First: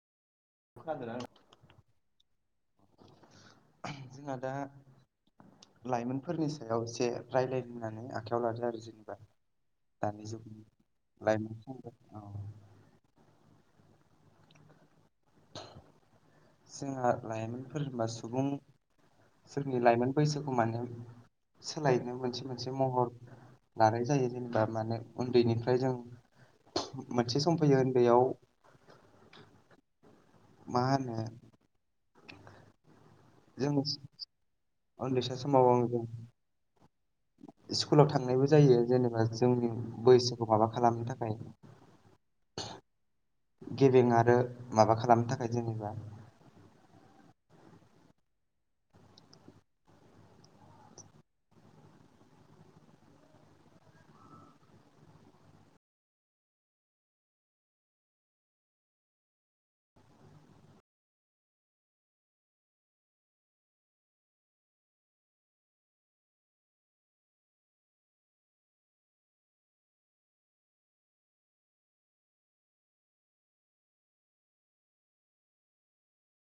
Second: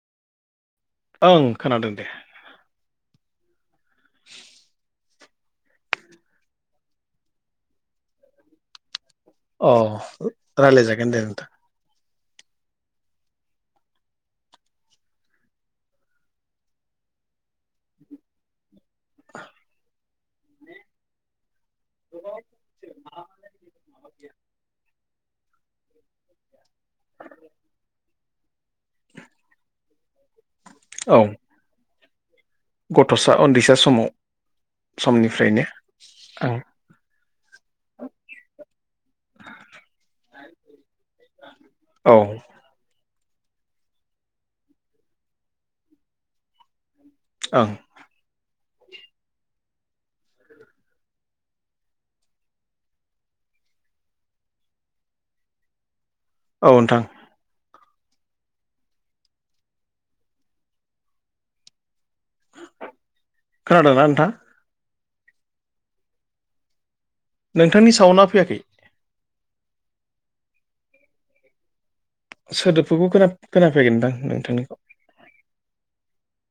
खोनादोंना नों ओं खोनादों दे जोंहा दा लाइमोनफोरनि सायाव एसे रायलायनानै आखायाव लादों आरो जोंनि अ दानि जुग रायलायजागोन दे नोंथां लाइमोन औ जोंहा लाइमोनफोरबा सुबुं सोरनि लाइमोन बैसोखौ माने सोलायनो मोनसे मोनसे महर लानाय जायो जेनेबा माने उन्दैनिफ्राय जों मोनसे सम फैयो उन्दैयाव मा होनो औ गथ'सा उन्दैसा जों समाव उन्दैसा समनिफ्रायनो समाव आङो जों आं स्कुलाव थांनायबो जायो जेनेबा जोंनि बैसोखौ माबा खालामनो थाखाय औ गेबें आरो माबा खालामनो थाखाय जेनेबा ओं औ नोंथां खोनादों ना नोंथा? नोंथांनि साव'ना फैयाखै सोदोबफोरखौबो खोना खोनाफैगोनदां नोंथांनिखौ